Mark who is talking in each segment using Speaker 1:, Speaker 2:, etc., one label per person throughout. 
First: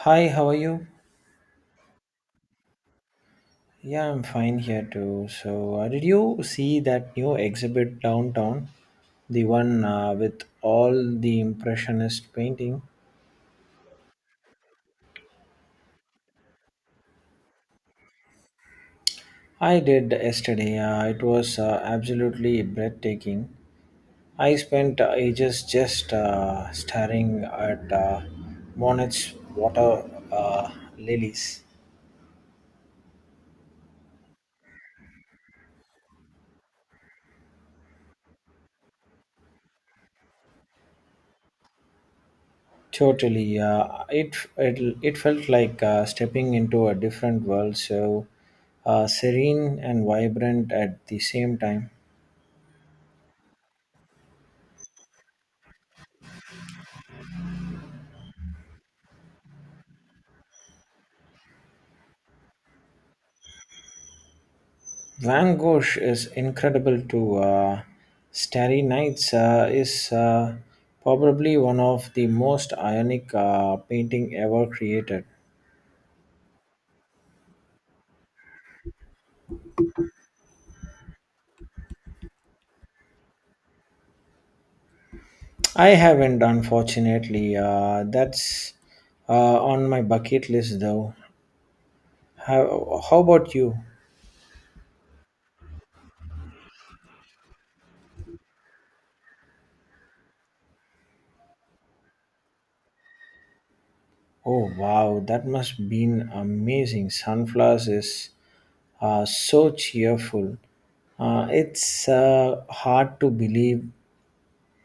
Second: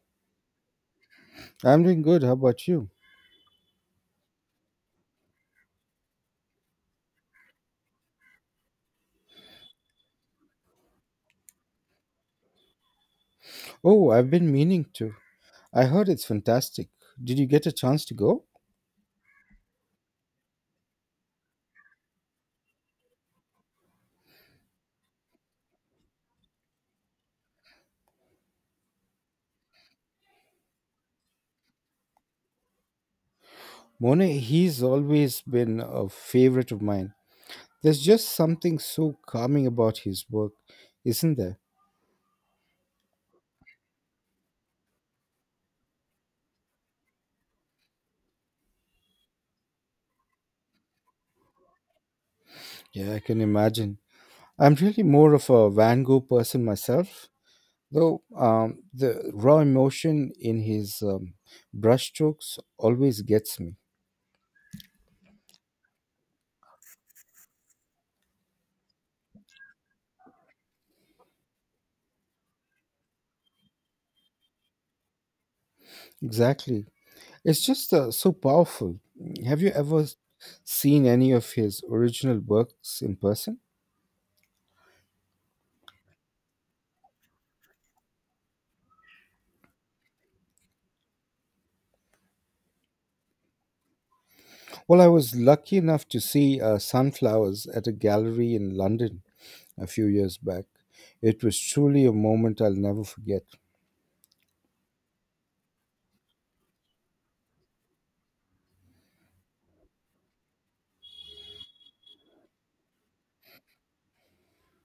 Speaker 1: Hi, how are you?
Speaker 2: I'm doing good. How about you?
Speaker 1: Yeah, I'm fine here too. So did you see that new exhibit downtown? The one with all the impressionist painting?
Speaker 2: Oh, I've been meaning to. I heard it's fantastic. Did you get a chance to go?
Speaker 1: I did yesterday. It was absolutely breathtaking. I spent ages just staring at Monet's water lilies.
Speaker 2: Monet, he's always been a favorite of mine. There's just something so calming about his work, isn't there?
Speaker 1: Totally. It felt like stepping into a different world, so serene and vibrant at the same time.
Speaker 2: Yeah, I can imagine. I'm really more of a Van Gogh person myself, though the raw emotion in his brushstrokes always gets me.
Speaker 1: Van Gogh is incredible too. Starry Nights is probably one of the most ionic painting ever created.
Speaker 2: Exactly. It's just so powerful. Have you ever seen any of his original works in person?
Speaker 1: I haven't, unfortunately. That's on my bucket list, though. How about you?
Speaker 2: Well, I was lucky enough to see Sunflowers at a gallery in London a few years back. It was truly a moment I'll never forget.
Speaker 1: Oh wow, that must been amazing. Sunflowers is so cheerful. It's hard to believe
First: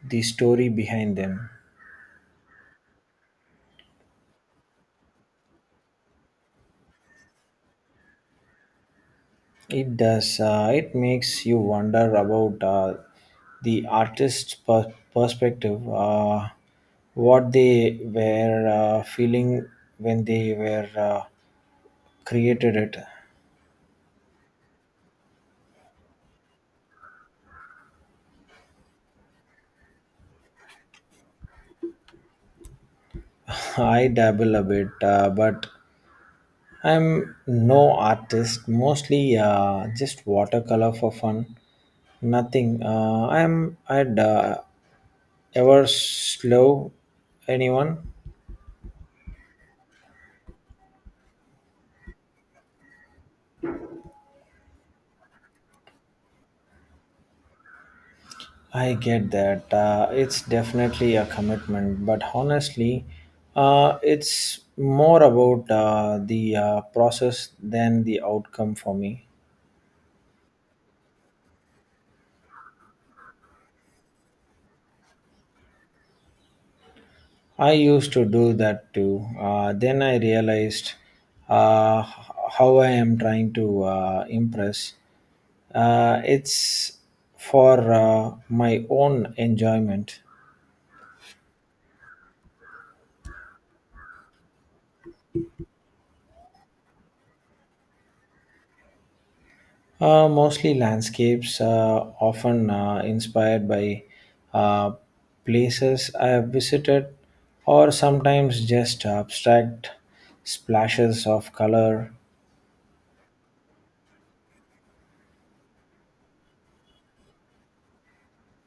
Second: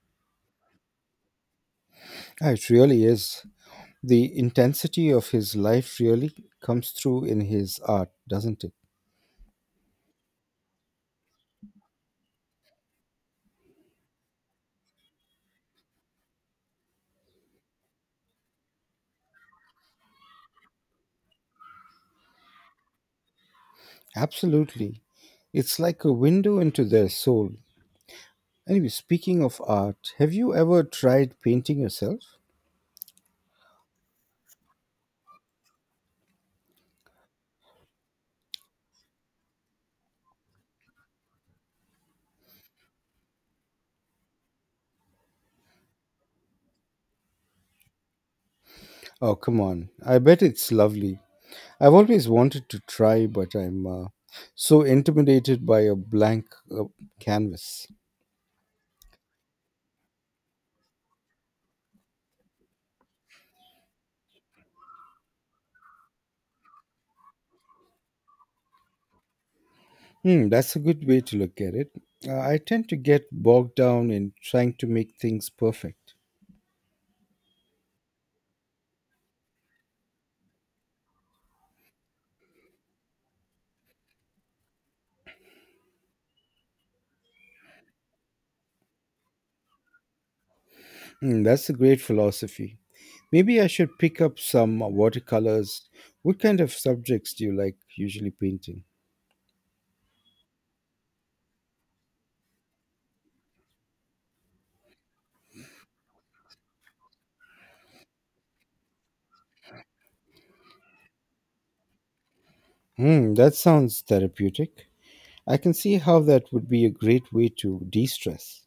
Speaker 1: the story behind them.
Speaker 2: Ah, it really is. The intensity of his life really comes through in his art, doesn't it?
Speaker 1: It does. It makes you wonder about the perspective, what they were feeling when they were created it.
Speaker 2: Absolutely. It's like a window into their soul. Anyway, speaking of art, have you ever tried painting yourself?
Speaker 1: I dabble a bit, but I'm no artist, mostly just watercolor for fun. Nothing. I'd ever slow anyone.
Speaker 2: Oh, come on. I bet it's lovely. I've always wanted to try, but I'm so intimidated by a blank uh, canvas.
Speaker 1: I get that. It's definitely a commitment, but honestly, it's more about the process than the outcome for me.
Speaker 2: Hmm, that's a good way to look at it. I tend to get bogged down in trying to make things perfect.
Speaker 1: I used to do that too. Then I realized uh, h- how I am trying to impress. It's for my own enjoyment.
Speaker 2: Hmm, that's a great philosophy. Maybe I should pick up some watercolors. What kind of subjects do you like usually painting?
Speaker 1: Mostly landscapes, often inspired by uh, places I have visited, or sometimes just abstract splashes of color.
Speaker 2: Hmm, that sounds therapeutic. I can see how that would be a great way to de stress.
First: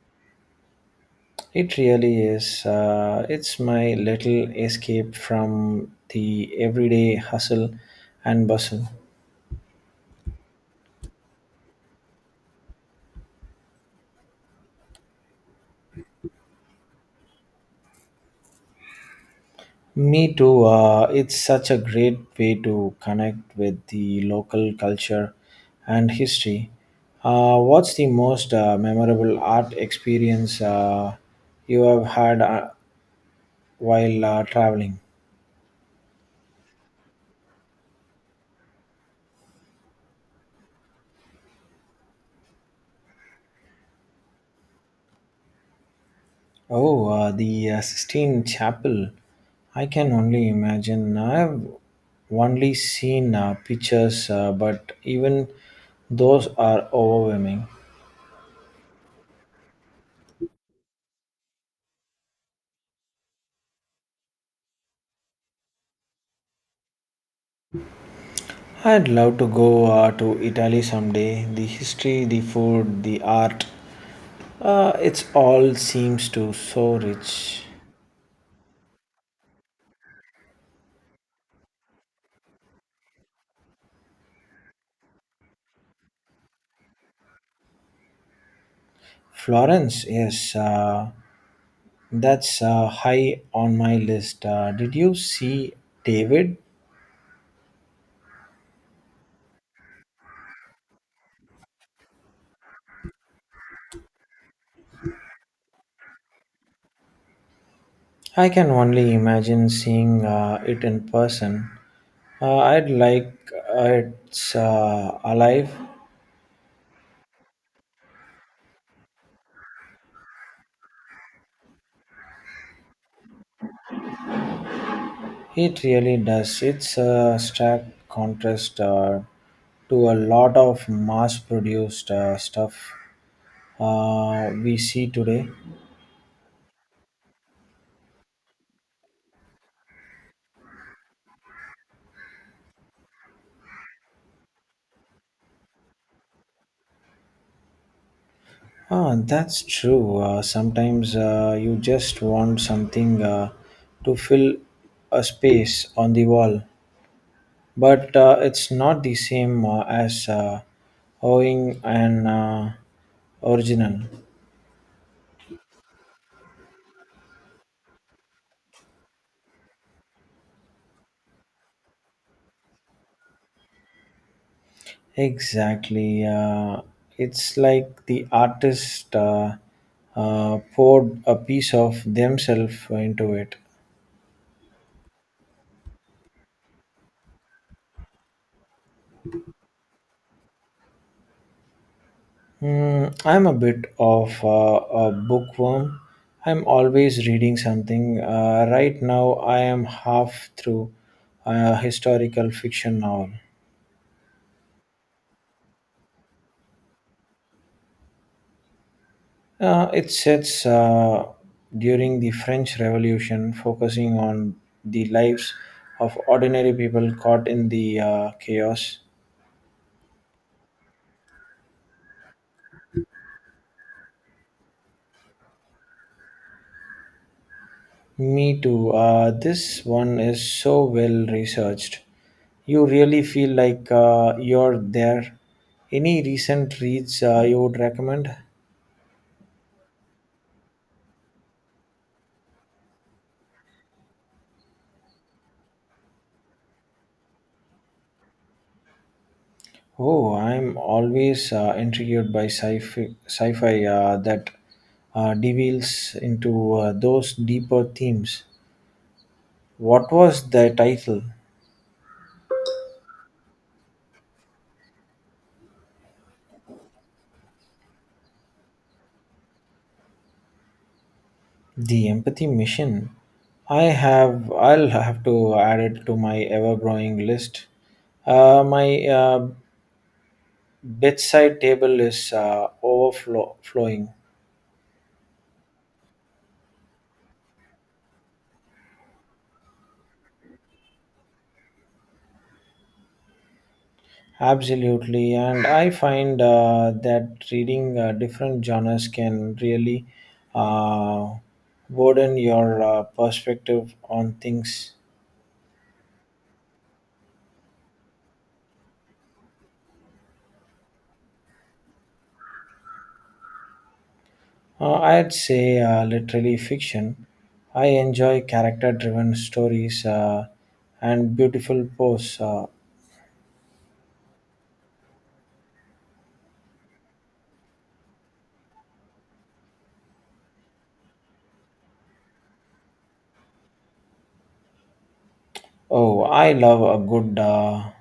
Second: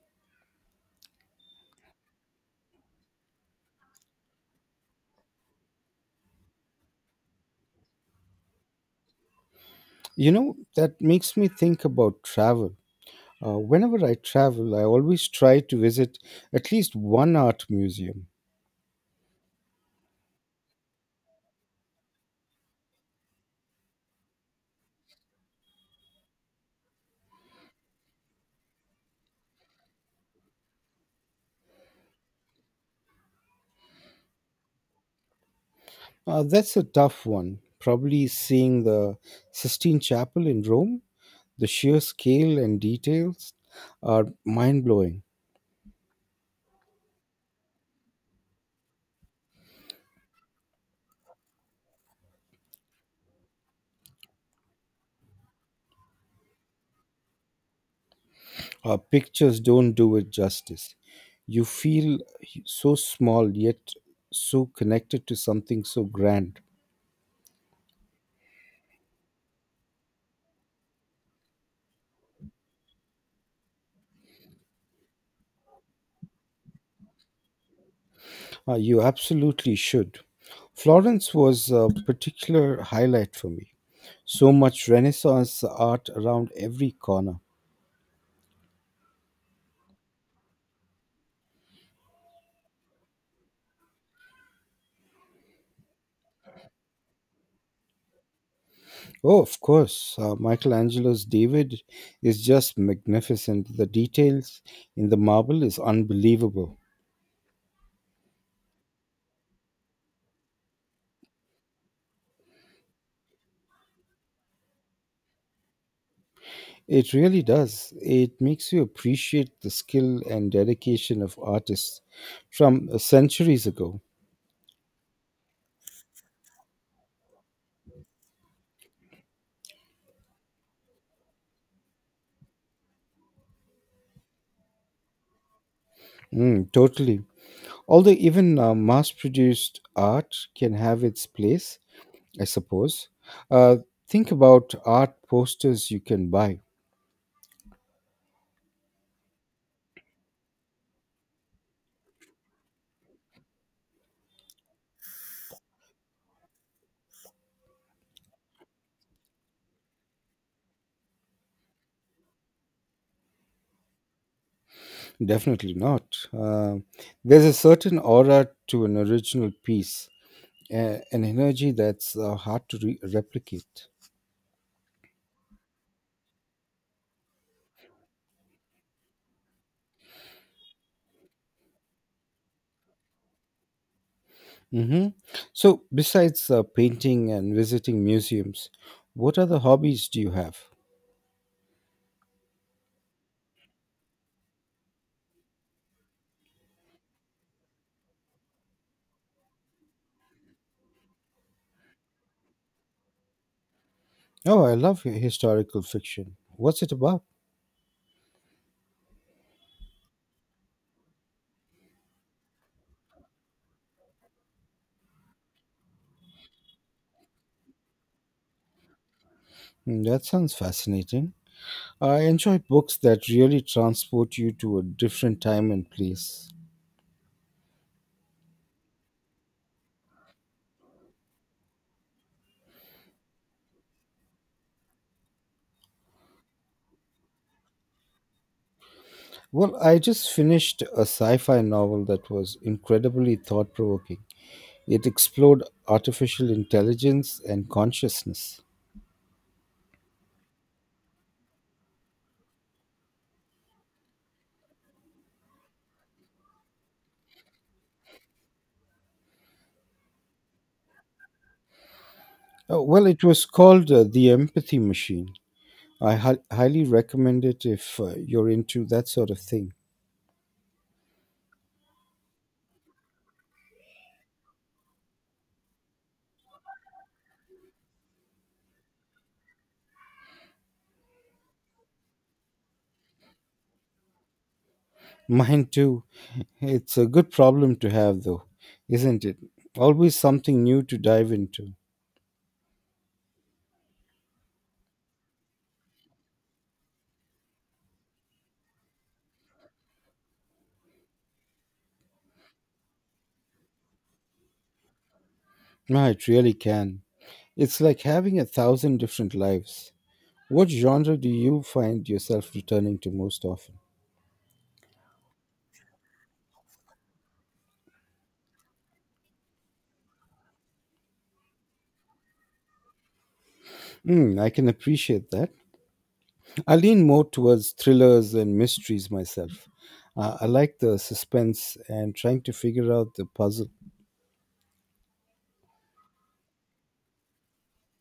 Speaker 1: It really is. It's my little escape from the everyday hustle and bustle.
Speaker 2: You know, that makes me think about travel. Whenever I travel, I always try to visit at least one art museum.
Speaker 1: Me too. It's such a great way to connect with the local culture and history. What's the most memorable art experience you have had while traveling?
Speaker 2: That's a tough one. Probably seeing the Sistine Chapel in Rome, the sheer scale and details are mind blowing.
Speaker 1: Oh, the Sistine Chapel. I can only imagine. I've only seen pictures, but even those are overwhelming.
Speaker 2: Pictures don't do it justice. You feel so small yet so connected to something so grand.
Speaker 1: I'd love to go to Italy someday. The history, the food, the art, it's all seems to so rich.
Speaker 2: You absolutely should. Florence was a particular highlight for me. So much Renaissance art around every corner.
Speaker 1: Florence, yes, that's high on my list. Did you see David?
Speaker 2: Oh, of course, Michelangelo's David is just magnificent. The details in the marble is unbelievable.
Speaker 1: I can only imagine seeing it in person. I'd like it's alive.
Speaker 2: It really does. It makes you appreciate the skill and dedication of artists from centuries ago.
Speaker 1: It really does. It's a stark contrast to a lot of mass produced stuff we see today.
Speaker 2: Mm, totally. Although even mass produced art can have its place, I suppose. Uh, think about art posters you can buy.
Speaker 1: Ah, that's true. Sometimes you just want something to fill a space on the wall, but it's not the same as owing an original.
Speaker 2: Definitely not. Uh, there's a certain aura to an original piece, an energy that's hard to replicate.
Speaker 1: Exactly. It's like the artist poured a piece of themselves into it.
Speaker 2: hmm So, besides painting and visiting museums, what other hobbies do you have?
Speaker 1: Mm, I'm a bit of a bookworm. I'm always reading something. Right now, I am half through a historical fiction novel.
Speaker 2: Oh, I love historical fiction. What's it about?
Speaker 1: It sets during the French Revolution, focusing on the lives of ordinary people caught in the chaos.
Speaker 2: Hmm, that sounds fascinating. I enjoy books that really transport you to a different time and place.
Speaker 1: Me too. This one is so well researched. You really feel like you're there. Any recent reads you would recommend?
Speaker 2: Well, I just finished a sci fi novel that was incredibly thought provoking. It explored artificial intelligence and consciousness.
Speaker 1: Oh, I'm always intrigued by sci-fi that delves into those deeper themes. What was the title?
Speaker 2: Well, it was called The Empathy Machine. I highly recommend it if you're into that sort of thing.
Speaker 1: The Empathy Mission. I have. I'll have to add it to my ever-growing list. My bedside table is overflowing.
Speaker 2: Mine too. It's a good problem to have, though, isn't it? Always something new to dive into.
Speaker 1: Absolutely, and I find that reading different genres can really uh, broaden your perspective on things.
Speaker 2: No, it really can. It's like having a thousand different lives. What genre do you find yourself returning to most often?
Speaker 1: I'd say literally fiction. I enjoy character driven stories and beautiful prose. Uh,
Speaker 2: Hmm, I can appreciate that. I lean more towards thrillers and mysteries myself. I like the suspense and trying to figure out the puzzle.
Speaker 1: oh, I love a good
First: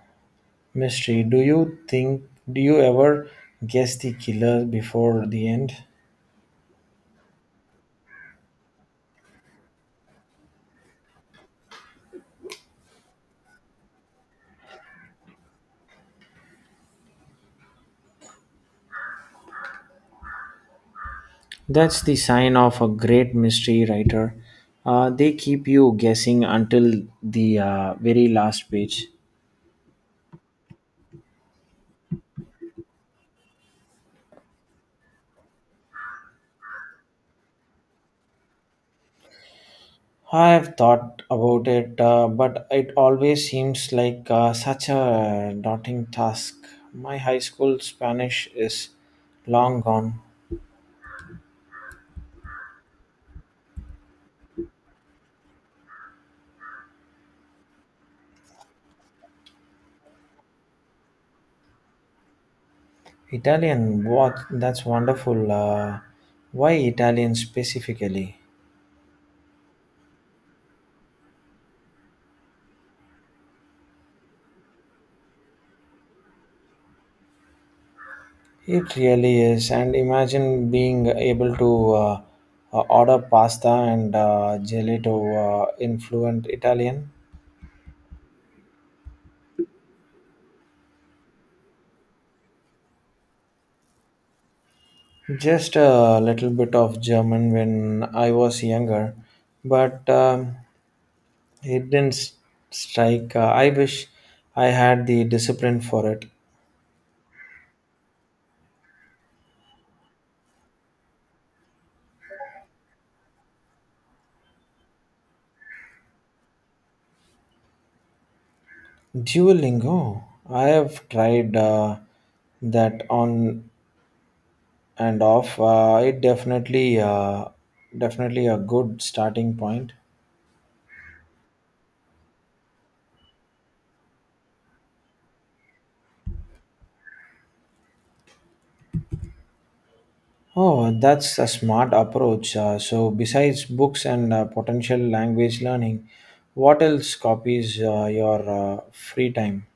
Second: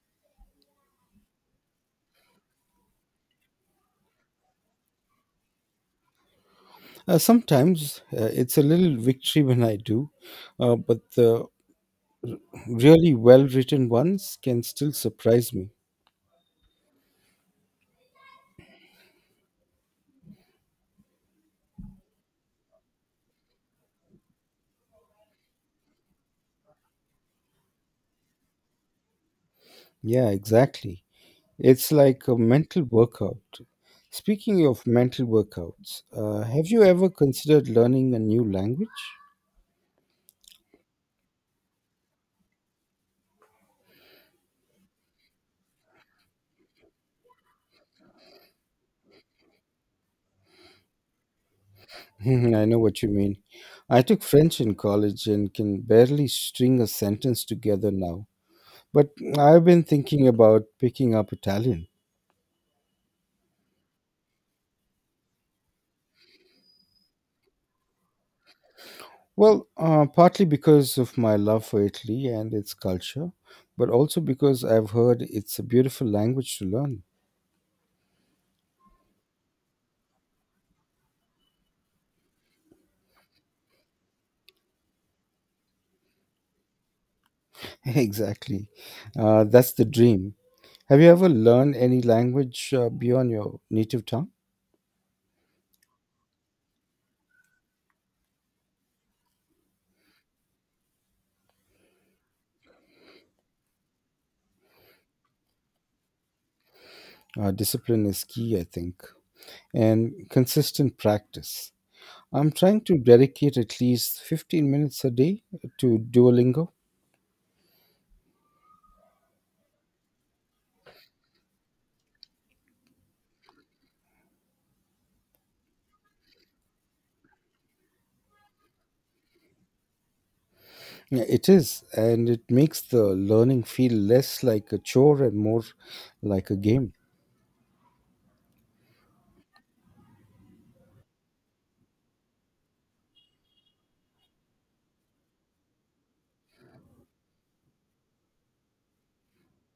Speaker 1: mystery. Do you ever guess the killer before the end?
Speaker 2: Sometimes it's a little victory when I do, but the really well written ones can still surprise me.
Speaker 1: That's the sign of a great mystery writer. They keep you guessing until the very last page.
Speaker 2: Yeah, exactly. It's like a mental workout. Speaking of mental workouts, have you ever considered learning a new language?
Speaker 1: I have thought about it, but it always seems like such a daunting task. My high school Spanish is long gone.
Speaker 2: Mhm, I know what you mean. I took French in college and can barely string a sentence together now. But I've been thinking about picking up Italian.
Speaker 1: Italian, what? That's wonderful. Why Italian specifically?
Speaker 2: Well, partly because of my love for Italy and its culture, but also because I've heard it's a beautiful language to learn.
Speaker 1: It really is. And imagine being able to order pasta and gelato in fluent Italian.
Speaker 2: Exactly. That's the dream. Have you ever learned any language beyond your native tongue?
Speaker 1: Just a little bit of German when I was younger, but. It didn't strike. I wish I had the discipline for it.
Speaker 2: Discipline is key, I think, and consistent practice. I'm trying to dedicate at least 15 minutes a day to Duolingo.
Speaker 1: Duolingo. I have tried that on and off. It definitely a good starting point.
Speaker 2: Yeah, it is, and it makes the learning feel less like a chore and more like a game.
Speaker 1: Oh, that's a smart approach. So, besides books and potential language learning, what else copies your free time?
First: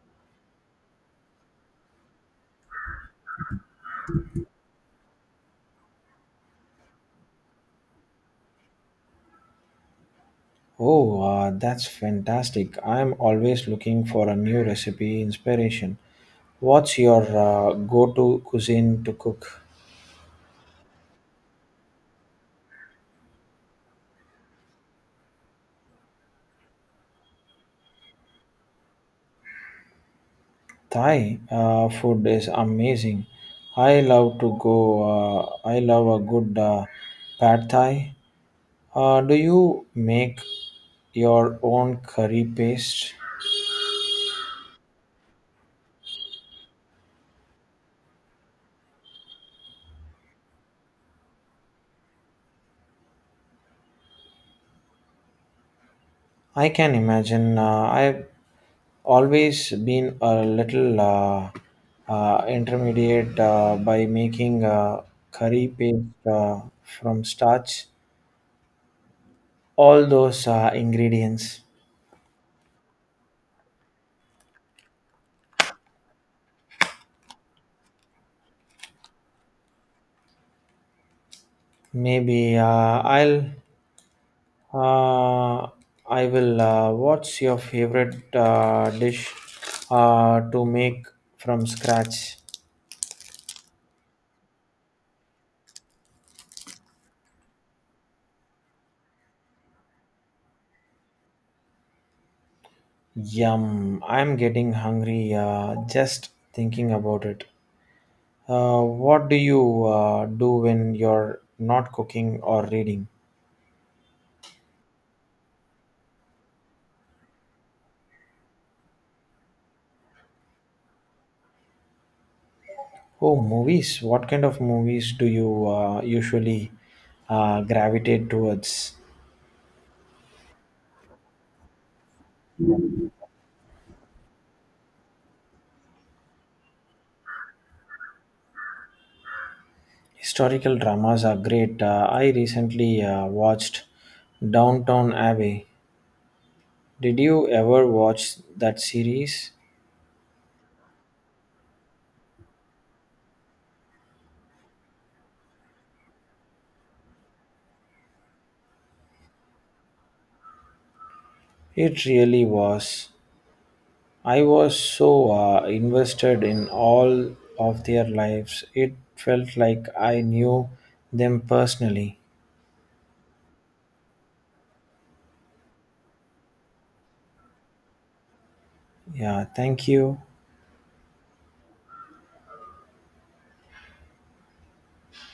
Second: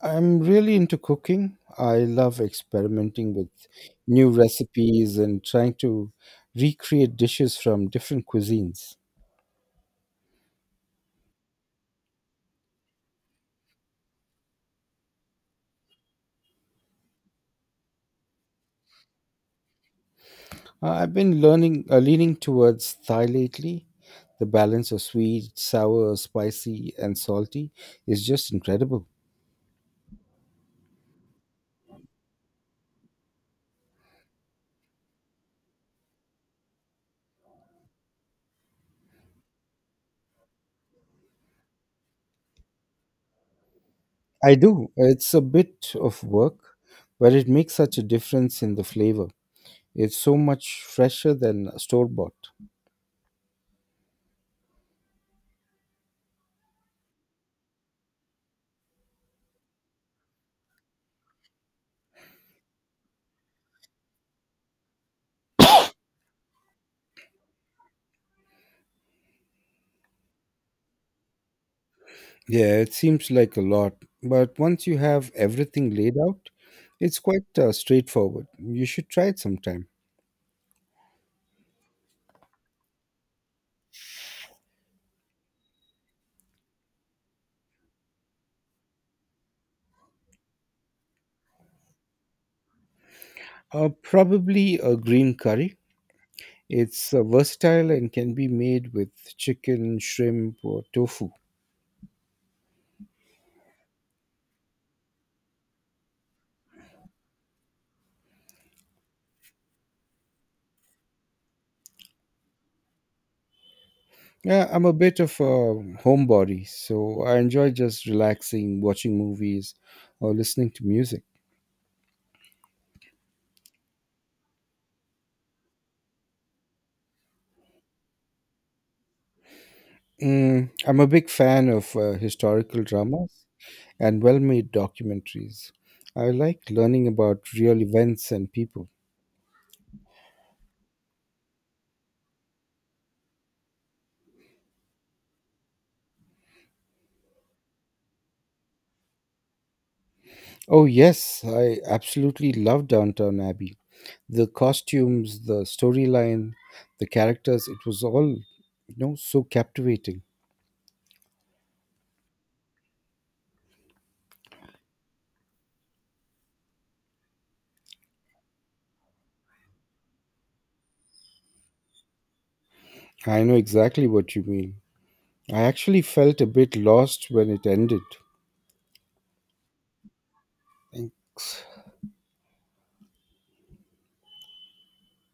Speaker 2: I'm really into cooking. I love experimenting with new recipes and trying to recreate dishes from different cuisines.
Speaker 1: Oh, that's fantastic. I'm always looking for a new recipe inspiration. What's your go-to cuisine to cook?
Speaker 2: I've been leaning towards Thai lately. The balance of sweet, sour, spicy, and salty is just incredible.
Speaker 1: Thai food is amazing. I love to go. I love a good pad Thai. Do you make your own curry paste?
Speaker 2: I do. It's a bit of work, but it makes such a difference in the flavor. It's so much fresher than store bought.
Speaker 1: I can imagine. I've always been a little intermediate by making curry paste from starch. All those ingredients.
Speaker 2: Yeah, it seems like a lot, but once you have everything laid out, it's quite straightforward. You should try it sometime.
Speaker 1: Maybe Uh, I will. What's your favorite dish to make from scratch?
Speaker 2: Probably a green curry. It's versatile and can be made with chicken, shrimp, or tofu.
Speaker 1: Yum! I'm getting hungry just thinking about it. What do you do when you're not cooking or reading?
Speaker 2: Yeah, I'm a bit of a homebody, so I enjoy just relaxing, watching movies, or listening to music.
Speaker 1: Oh, movies. What kind of movies do you usually gravitate towards?
Speaker 2: I'm a big fan of historical dramas and well made documentaries. I like learning about real events and people.
Speaker 1: Historical dramas are great. I recently watched Downtown Abbey. Did you ever watch that series?
Speaker 2: Oh, yes, I absolutely love Downtown Abbey. The costumes, the storyline, the characters, it was all, so captivating.
Speaker 1: It really was. I was so invested in all of their lives. It felt like I knew them personally.
Speaker 2: I know exactly what you mean. I actually felt a bit lost when it ended.
Speaker 1: Yeah, thank you.
Speaker 2: Thanks.